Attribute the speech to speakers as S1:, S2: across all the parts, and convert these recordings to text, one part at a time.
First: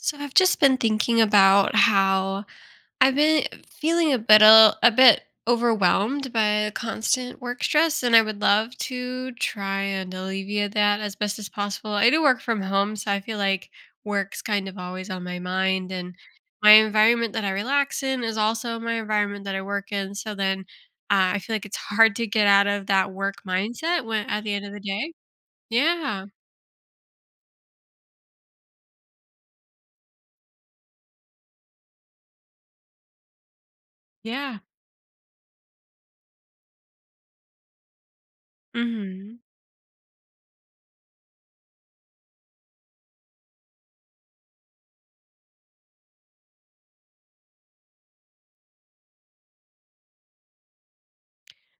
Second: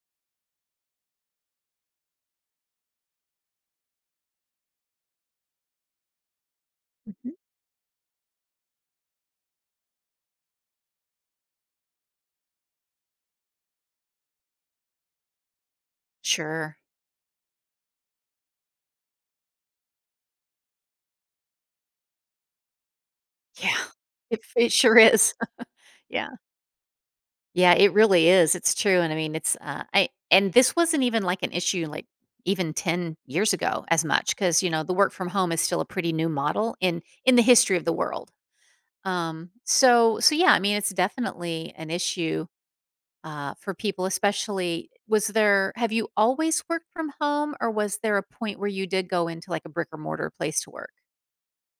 S1: So I've just been thinking about how I've been feeling a bit overwhelmed by the
S2: Mhm.
S1: constant work stress, and I would love to try and alleviate that as best as possible. I do work from home, so I feel like work's kind of always on my mind, and my
S2: Sure.
S1: environment that I relax in is also my environment that I work in. So then I feel like it's hard to get out of that work
S2: Yeah.
S1: mindset when
S2: It
S1: at the end of
S2: it
S1: the
S2: sure
S1: day.
S2: is.
S1: Yeah.
S2: Yeah. Yeah, it really is. It's true, and I mean, it's, I and this wasn't even like an issue, like, even 10 years ago as much
S1: Yeah.
S2: because the work from home is still a pretty new model in the history of the world.
S1: Mhm.
S2: So yeah, I mean, it's definitely an issue, for people, especially was there have you always worked from home, or was there a point where you did go into, like, a brick or mortar place to work?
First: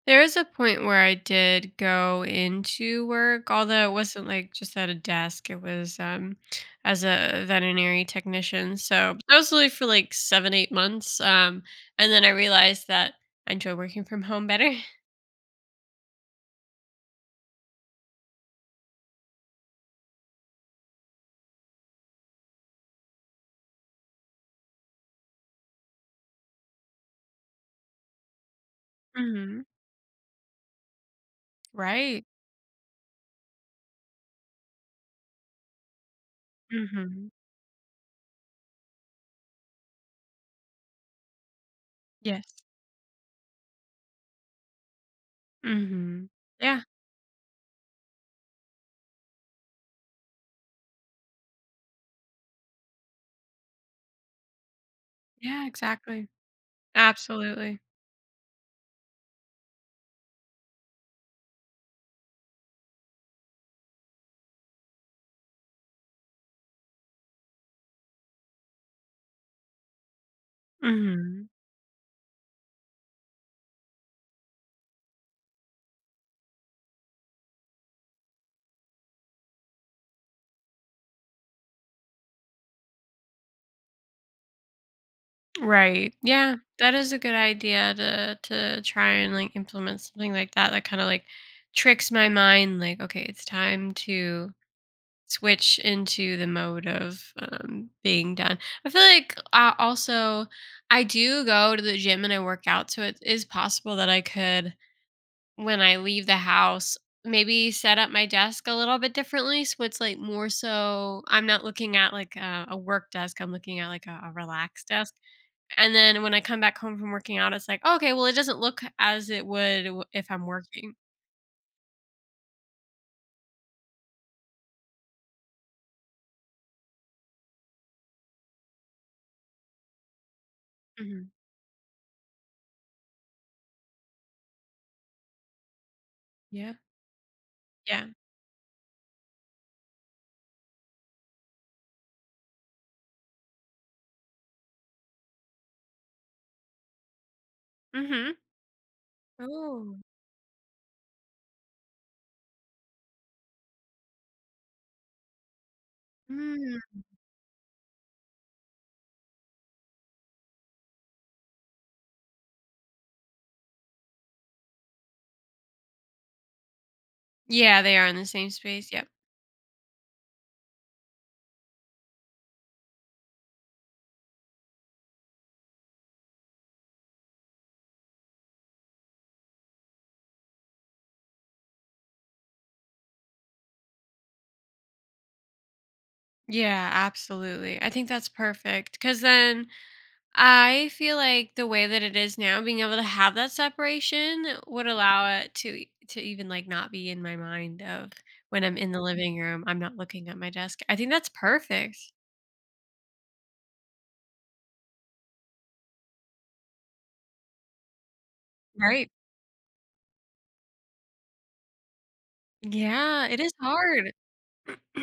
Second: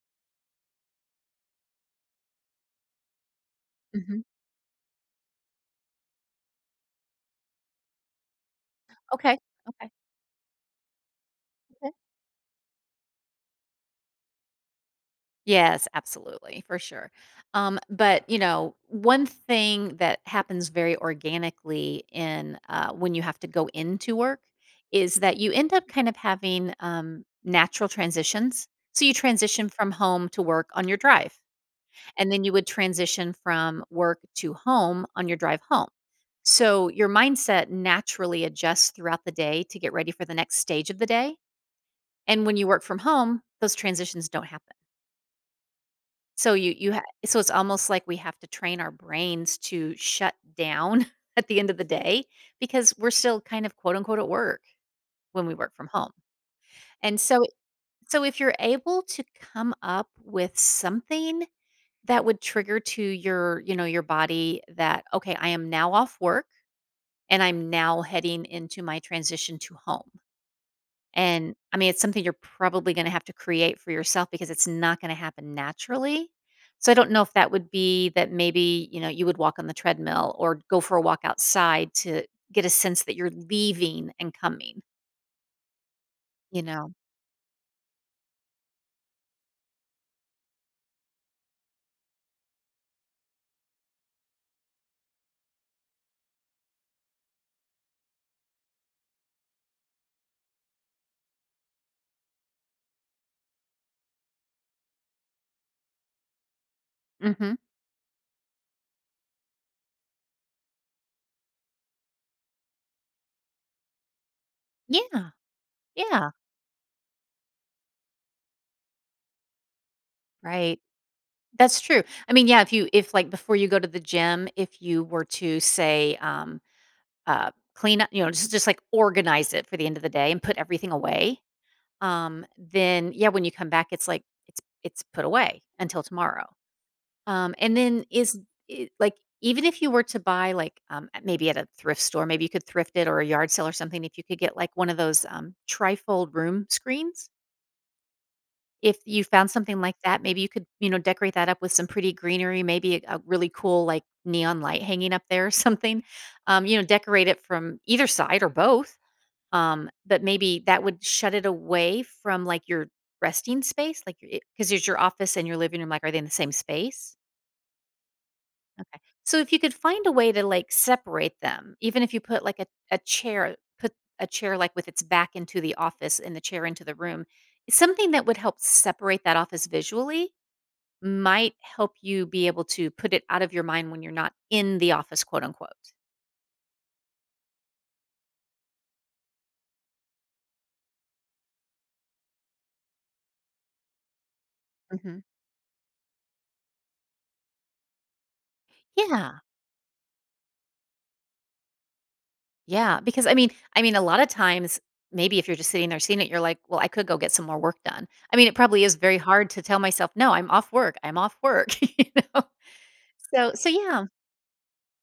S1: There is a point where I did go into work, although it
S2: Mhm.
S1: wasn't like just at a desk. It was as a veterinary technician. So I
S2: Okay.
S1: was only for
S2: Okay.
S1: like 7-8 months. And then I realized that I enjoy working from home better.
S2: Yes, absolutely, for sure. But one thing that happens very organically in when you have to go into work is that you end up kind of having natural transitions. So you
S1: Hmm.
S2: transition from home to work on your drive,
S1: Right.
S2: and then you would transition from work to home on your drive home. So your
S1: Hmm.
S2: mindset naturally adjusts throughout the day to get ready for the next stage of the day.
S1: Yes.
S2: And when you work from home, those transitions don't happen.
S1: Hmm.
S2: So you
S1: Yeah.
S2: you ha so it's almost like we have to train our brains to shut down at the end of the day because we're still kind of quote unquote at work when we
S1: Yeah.
S2: work from home.
S1: Exactly.
S2: And so
S1: Absolutely.
S2: so if you're able to come up with something that would trigger to your, your body that, okay, I am now off work and I'm now heading into my transition to home.
S1: Hmm.
S2: And I mean, it's something you're probably gonna have to create for yourself because it's not gonna happen naturally. So I don't know if that would be that maybe, you would walk on the treadmill or go for a walk outside to get a sense that you're leaving and coming,
S1: Right. Yeah,
S2: you know?
S1: that is a good idea to try and like implement something like that kind of like tricks my mind like, okay, it's time to switch into the mode of being done. I feel like also I do go to the gym and I work out, so it is possible that I could, when I leave the house,
S2: Mhm.
S1: maybe set up my desk a little bit differently, so it's like, more so I'm not looking at like a work desk, I'm looking at like a relaxed desk.
S2: Yeah.
S1: And then
S2: Yeah.
S1: when I come back home from working out, it's like, "Oh, okay, well, it doesn't look as it would w if I'm
S2: Right.
S1: working."
S2: That's true. I mean, yeah, if you if, like, before you go to the gym, if you were to say, clean up, like, organize it for the end of the day and put everything
S1: Mhm.
S2: away, then yeah, when you come back, it's like it's put away until tomorrow.
S1: Yeah.
S2: And then
S1: Yeah.
S2: like, even if you were to buy like at- maybe at a thrift store, maybe you could thrift it or a yard sale or something. If you could get like one of those trifold room screens,
S1: Mhm.
S2: if you found something like
S1: Oh.
S2: that, maybe you could, decorate that up with some pretty greenery, maybe a really cool like neon light hanging up there or something. You know,
S1: Mm.
S2: decorate it from either side or both, but maybe that would shut it away from, like, your resting space, like, because there's your office and your living room, like, are they in the same space?
S1: Yeah, they are in the same space,
S2: Okay.
S1: yep.
S2: So if you could find a way to, like, separate them, even if you put, like, a chair, like, with its back into the office and the chair into the room, something that would help separate that office visually might help you be able to put it out of your mind when you're not "in the office," quote unquote.
S1: Yeah, absolutely. I think that's perfect, because then I feel like the way that it is now, being able to have that separation would
S2: Mhm.
S1: allow it to to even, like, not be in my mind of when I'm in the
S2: Yeah.
S1: living room, I'm not looking at my desk. I think that's perfect.
S2: Yeah, because I mean, a lot of times, maybe if you're just sitting there seeing it, you're like, "Well, I could go get some more work done." I mean, it probably is
S1: Right.
S2: very hard to tell myself, "No, I'm off work. I'm off work," you know?
S1: Yeah, it
S2: So
S1: is
S2: so yeah.
S1: hard.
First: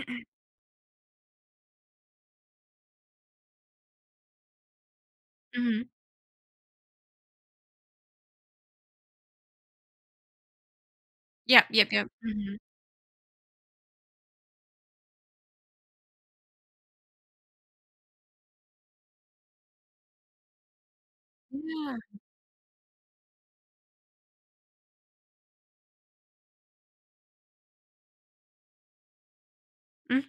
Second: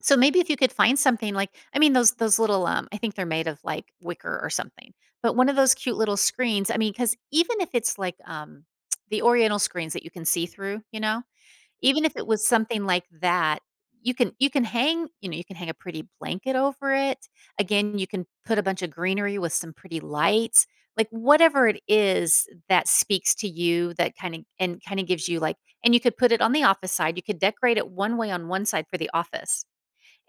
S2: So maybe if you could find something like I mean, those little, I think they're made of, like, wicker or something, but one of those
S1: Mhm.
S2: cute little screens, I mean, because even if it's like, the oriental screens that you can see through, you know?
S1: Yep, yep,
S2: Even
S1: yep.
S2: if it was
S1: Mhm.
S2: something like that, you can hang, you can hang a pretty blanket over it. Again, you can put a bunch of greenery with some pretty lights. Like whatever it
S1: Yeah.
S2: is that speaks to you, that kind of and kind of gives you like and you could put it on the office side. You could decorate it one way on one side for the office.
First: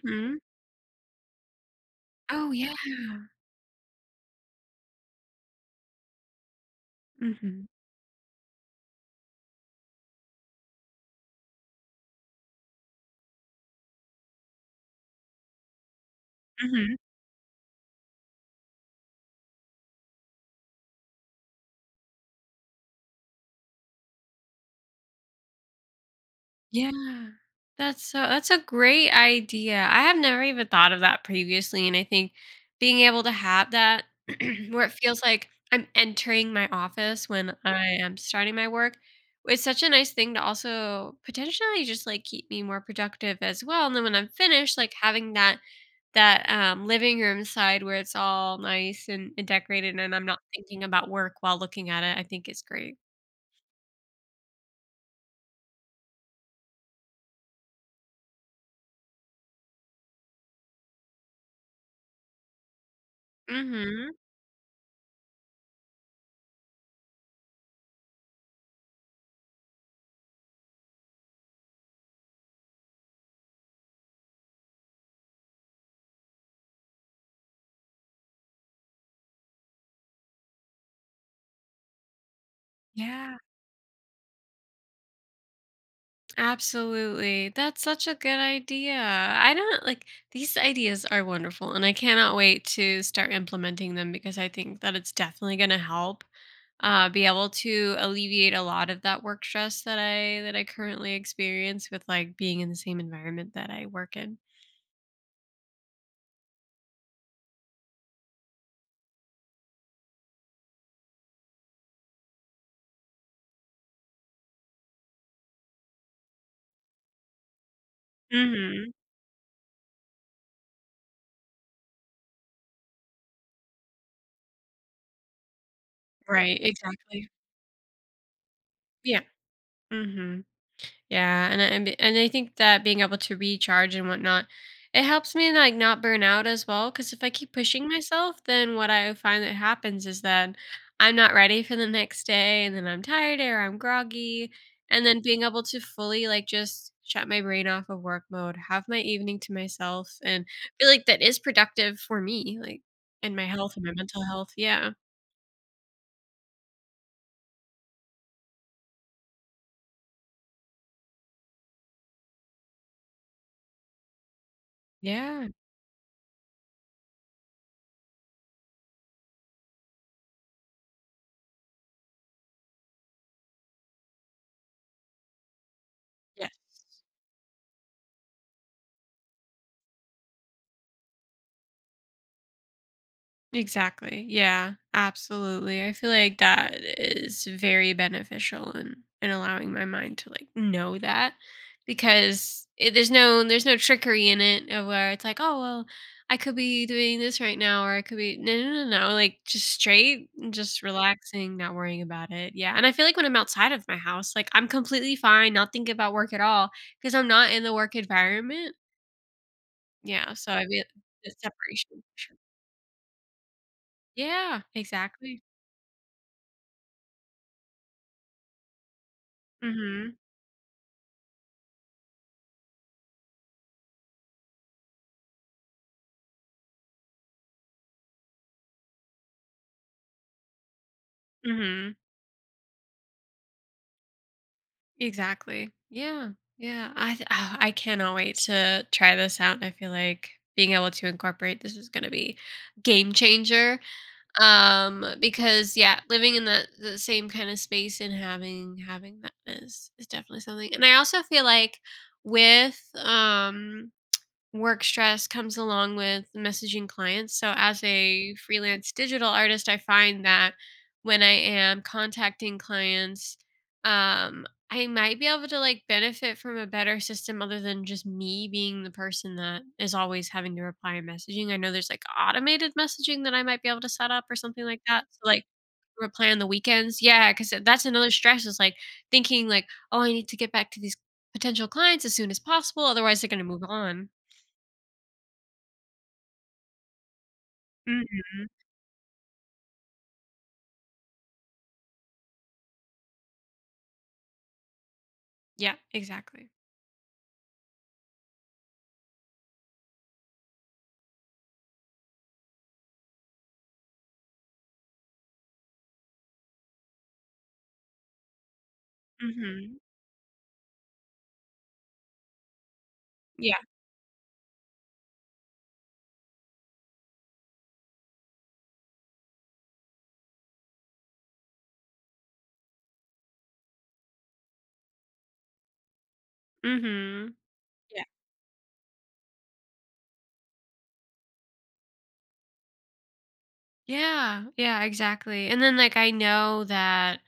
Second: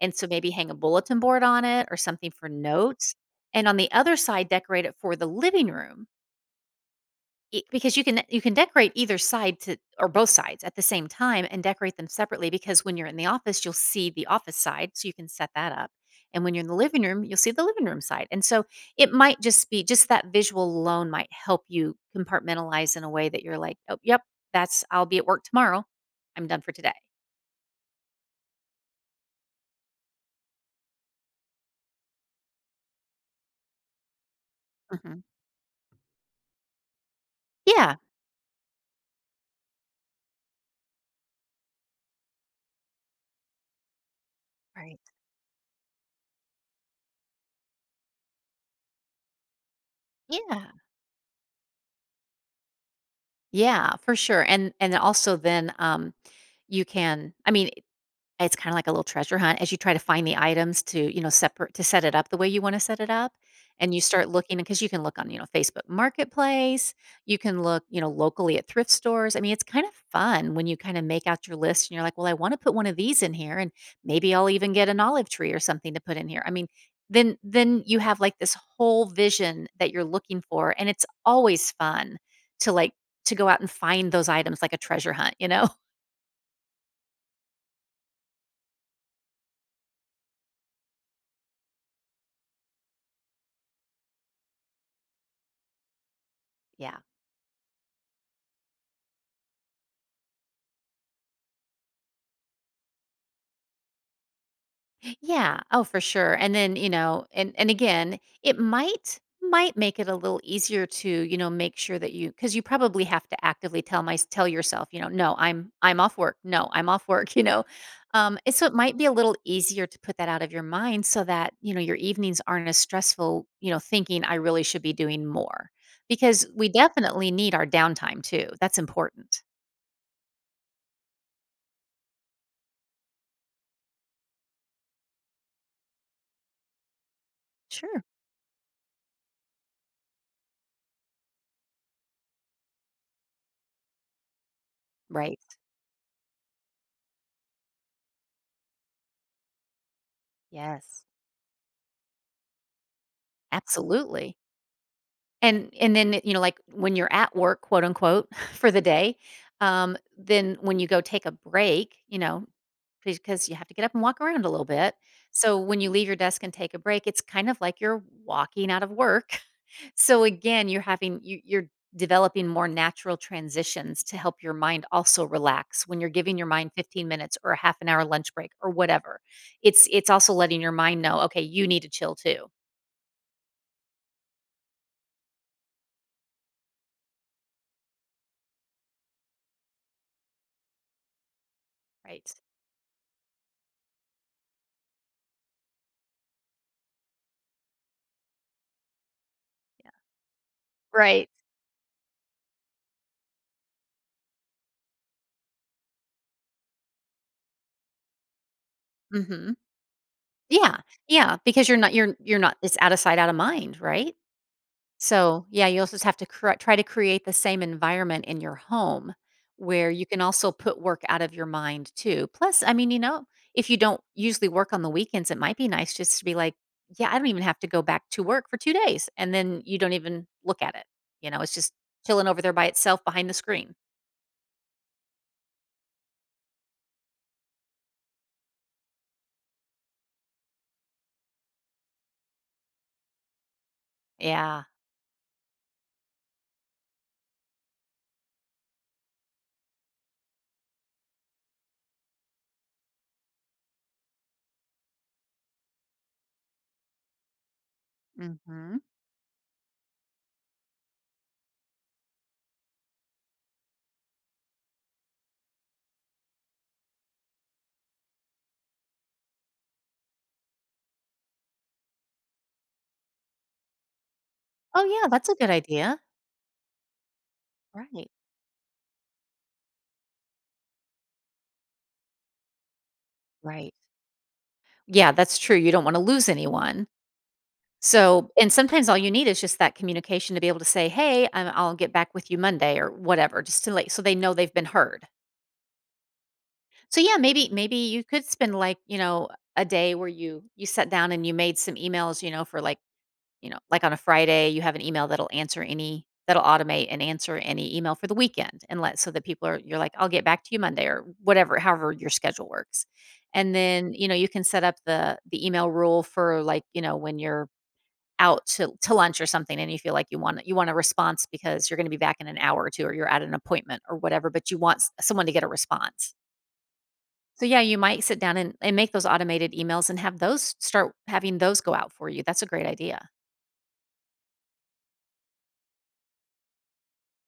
S2: And so maybe hang a bulletin board on it or something for
S1: Oh, yeah.
S2: notes. And on the other side, decorate it for the living room. E
S1: Mhm.
S2: Because you can decorate either side to or both sides at the same time and decorate them separately because when you're in the office, you'll see the office side, so you can set that up, and when you're in the
S1: Mhm.
S2: living room, you'll see the living room side, and so it might just be just that visual alone might help you compartmentalize in a way that you're like, "Oh, yep, that's I'll be at work tomorrow. I'm done for
S1: Yeah.
S2: today."
S1: That's a great idea. I have never even thought of that previously, and I think being able to have that where it
S2: Mhm.
S1: feels like I'm entering my office when I
S2: Yeah.
S1: am starting my work, it's such a nice thing to also potentially just like keep me more productive as well. And then when I'm finished, like
S2: Right.
S1: having that living room side where it's all nice and, decorated, and I'm not
S2: Yeah.
S1: thinking about work while looking at it, I think is great.
S2: Yeah, for sure, and also then, you can I mean, it's kinda like a little treasure hunt as you try to find the items to, separate to set it up the way you wanna set it up, and you
S1: Mm-hmm.
S2: start looking because you can look on, Facebook Marketplace, you can look, locally at thrift stores. I mean, it's kind of fun when you kinda make out your list and you're like, "Well, I wanna put one of these in here, and maybe I'll even get an olive tree or something to put in here." I mean, then you have, like, this whole vision that you're looking for, and it's always fun to, to
S1: Yeah.
S2: go out and find those items like a treasure hunt, you know?
S1: Absolutely. That's such a good idea. I don't like These ideas are wonderful, and I cannot wait to start implementing them, because I think that it's definitely going to help
S2: Yeah.
S1: be able to alleviate a lot of that work stress that I currently experience with like being in the same environment that I work in.
S2: Yeah. Oh, for sure. And then, you know, and again, it might make it a little easier to, make sure that you cuz you probably have to actively tell yourself, no, I'm off work. No, I'm off work, you know. And so it
S1: Mhm.
S2: might be a little easier to put that out of your mind so that, your evenings aren't as stressful, thinking I really should be doing more. Because
S1: Right,
S2: we definitely
S1: exactly.
S2: need our downtime too. That's
S1: Yeah.
S2: important.
S1: Mhm. Yeah, and I think that being able to recharge and whatnot, it helps me, like, not burn out as well. Because if I keep pushing
S2: Sure.
S1: myself, then what I find that happens is that I'm not ready for the next day, and then I'm tired or I'm groggy, and then being
S2: Right.
S1: able to fully, like, just shut my brain off of work mode, have my evening to myself, and feel
S2: Yes.
S1: like that is productive for me, like, and my health and my mental
S2: Absolutely.
S1: health, yeah.
S2: And then, like, when you're at work, quote, unquote, for the day, then when you go take a break, because you have to get up and walk around a little bit.
S1: Yeah,
S2: So when you leave your desk and take a break, it's kind of like you're walking out of work. So again, you're having you you're developing more natural transitions to help your mind also relax when you're giving your
S1: yes.
S2: mind 15 minutes or a half an hour lunch break or whatever. It's also letting your mind know, "Okay, you need to chill too."
S1: Exactly. Yeah, absolutely. I feel like that is very beneficial in allowing my mind to like know that,
S2: Right?
S1: because there's no trickery in it of where it's like, oh well, I could be doing this right now, or I could be, no no no no, like, just straight, just
S2: Right.
S1: relaxing, not worrying about it. Yeah, and I feel like when I'm outside of my house, like, I'm completely fine, not thinking about work at all because I'm not in the work environment.
S2: Mhm.
S1: Yeah, so I
S2: Yeah,
S1: feel the
S2: yeah, because you're not
S1: separation,
S2: you're
S1: for sure.
S2: you're not it's out of sight, out of mind, right?
S1: Yeah, exactly.
S2: So, yeah, you also just have to cr try to create the same environment in your home where you
S1: Mhm.
S2: can also put work out of your mind too. Plus, I mean, you know, if you don't usually work on the weekends, it might be nice just to be like, "Yeah, I don't even have to go back to work for 2 days," and then you don't even look at it, you know, it's just
S1: Mhm.
S2: chilling over there by itself behind the screen.
S1: Exactly. Yeah. Yeah. I cannot wait to try this out. I feel like being able to incorporate this is going to be game changer.
S2: Yeah,
S1: Because, yeah, living in the same kind of space and having that is definitely something. And I also feel like with work stress comes along with messaging clients. So, as a
S2: mhm.
S1: freelance digital artist, I find that when I am contacting clients, I might be able to like benefit from a better system other than just me being the person that is always having to reply in messaging. I know there's like automated messaging that I might be able to set up or something like
S2: Oh,
S1: that.
S2: yeah,
S1: So,
S2: that's a
S1: like,
S2: good idea.
S1: reply on the weekends. Yeah. Cause that's
S2: Right,
S1: another stress, is like thinking, like, oh, I need to get back to these potential clients as soon as possible. Otherwise, they're going to move
S2: right.
S1: on.
S2: Yeah, that's true, you don't wanna lose anyone. So
S1: Mhm.
S2: and sometimes all you need is just that communication to be able to say, "Hey, I'll get back with you Monday," or whatever, just to like so they know they've been heard.
S1: Yeah, exactly.
S2: So yeah, maybe maybe you could spend like, you know, a day where you sat down and you made some emails, you know, for like, you know, like on a Friday, you have an email that'll automate and answer any email for the weekend and let so that people are
S1: Mhm.
S2: you're like, "I'll get back to you Monday," or whatever, however your schedule works. And
S1: Yeah.
S2: then, you know, you can set up the email rule for like, you know, when you're out to lunch or something and you feel like you want a response because you're going to be back in an hour or two or you're at an appointment or whatever but you want s- someone to get a response.
S1: Mhm.
S2: So yeah you might
S1: Yeah.
S2: sit down and make those automated emails and have those start having those go out for you. That's a great idea.
S1: Yeah, yeah, exactly, and then, like, I know that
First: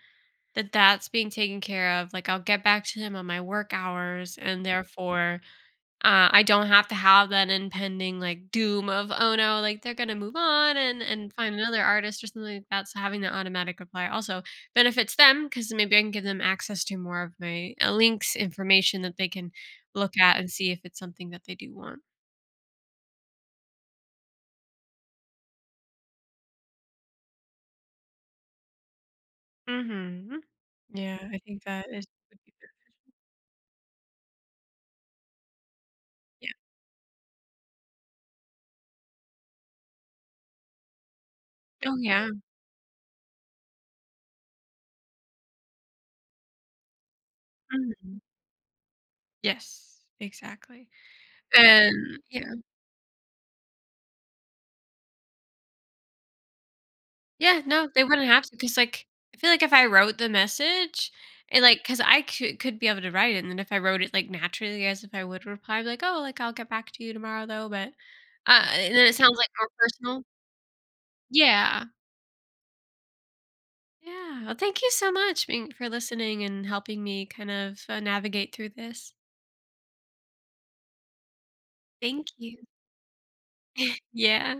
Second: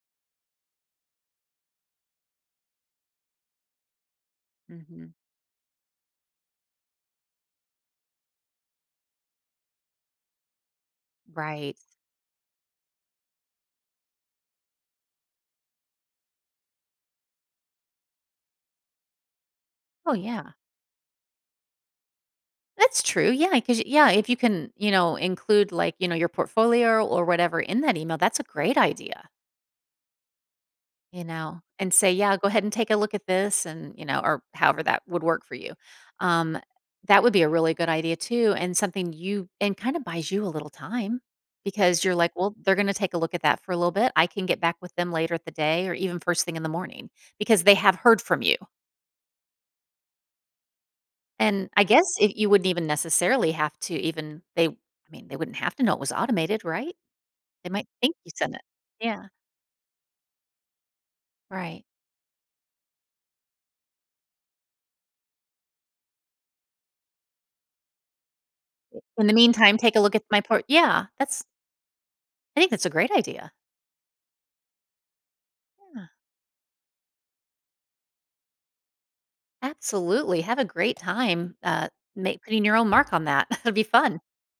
S1: that that's being taken care of, like, I'll get back to him on my work hours, and
S2: Hmm.
S1: therefore, I don't have to have that impending, like, doom of, "Oh, no," like, "They're gonna move on and find
S2: Right.
S1: another artist," or something like that. So having the automatic reply also benefits them, because maybe I can give them access to more of my, links, information that they can
S2: Oh
S1: look at and
S2: yeah,
S1: see if it's something that they do want.
S2: that's true. Yeah, because yeah, if you can, you know, include like, you know, your portfolio or whatever in that email, that's a great idea.
S1: Mhm. Yeah,
S2: You
S1: I
S2: know,
S1: think that
S2: and
S1: is
S2: say, "Yeah,
S1: would
S2: go
S1: be
S2: ahead
S1: the.
S2: and take a look at this," and, you know, or however that would work for you.
S1: Yeah.
S2: Um, that would be a really good idea too, and something you and kinda buys you a little time
S1: Oh,
S2: because you're
S1: yeah.
S2: like, "Well, they're gonna take a look at that for a little bit. I can get back with them later at the day or even first thing in the morning," because they have
S1: Mhm.
S2: heard from you,
S1: Yes, exactly.
S2: and I
S1: And
S2: guess it
S1: yeah.
S2: you wouldn't even necessarily have to even they I mean, they wouldn't have to know it was automated, right?
S1: Yeah,
S2: They might
S1: no, they
S2: think
S1: wouldn't
S2: you
S1: have to,
S2: sent it.
S1: because, like,
S2: Yeah,
S1: I feel like if I wrote the message, and like,
S2: right.
S1: because I could be able to write it, and then if I wrote it, like, naturally as if I would reply, like, "Oh, like, I'll get back to you tomorrow, though," but, and then it
S2: In the
S1: sounds, like, more
S2: meantime, take a look at
S1: personal.
S2: my port. Yeah, that's
S1: Yeah.
S2: I think that's a great idea.
S1: Yeah. Well, thank you so much being for
S2: Yeah,
S1: listening and helping me kind of, navigate through this.
S2: absolutely. Have a great time,
S1: Thank
S2: ma putting
S1: you.
S2: your own mark on that. It'll be fun.
S1: Yeah.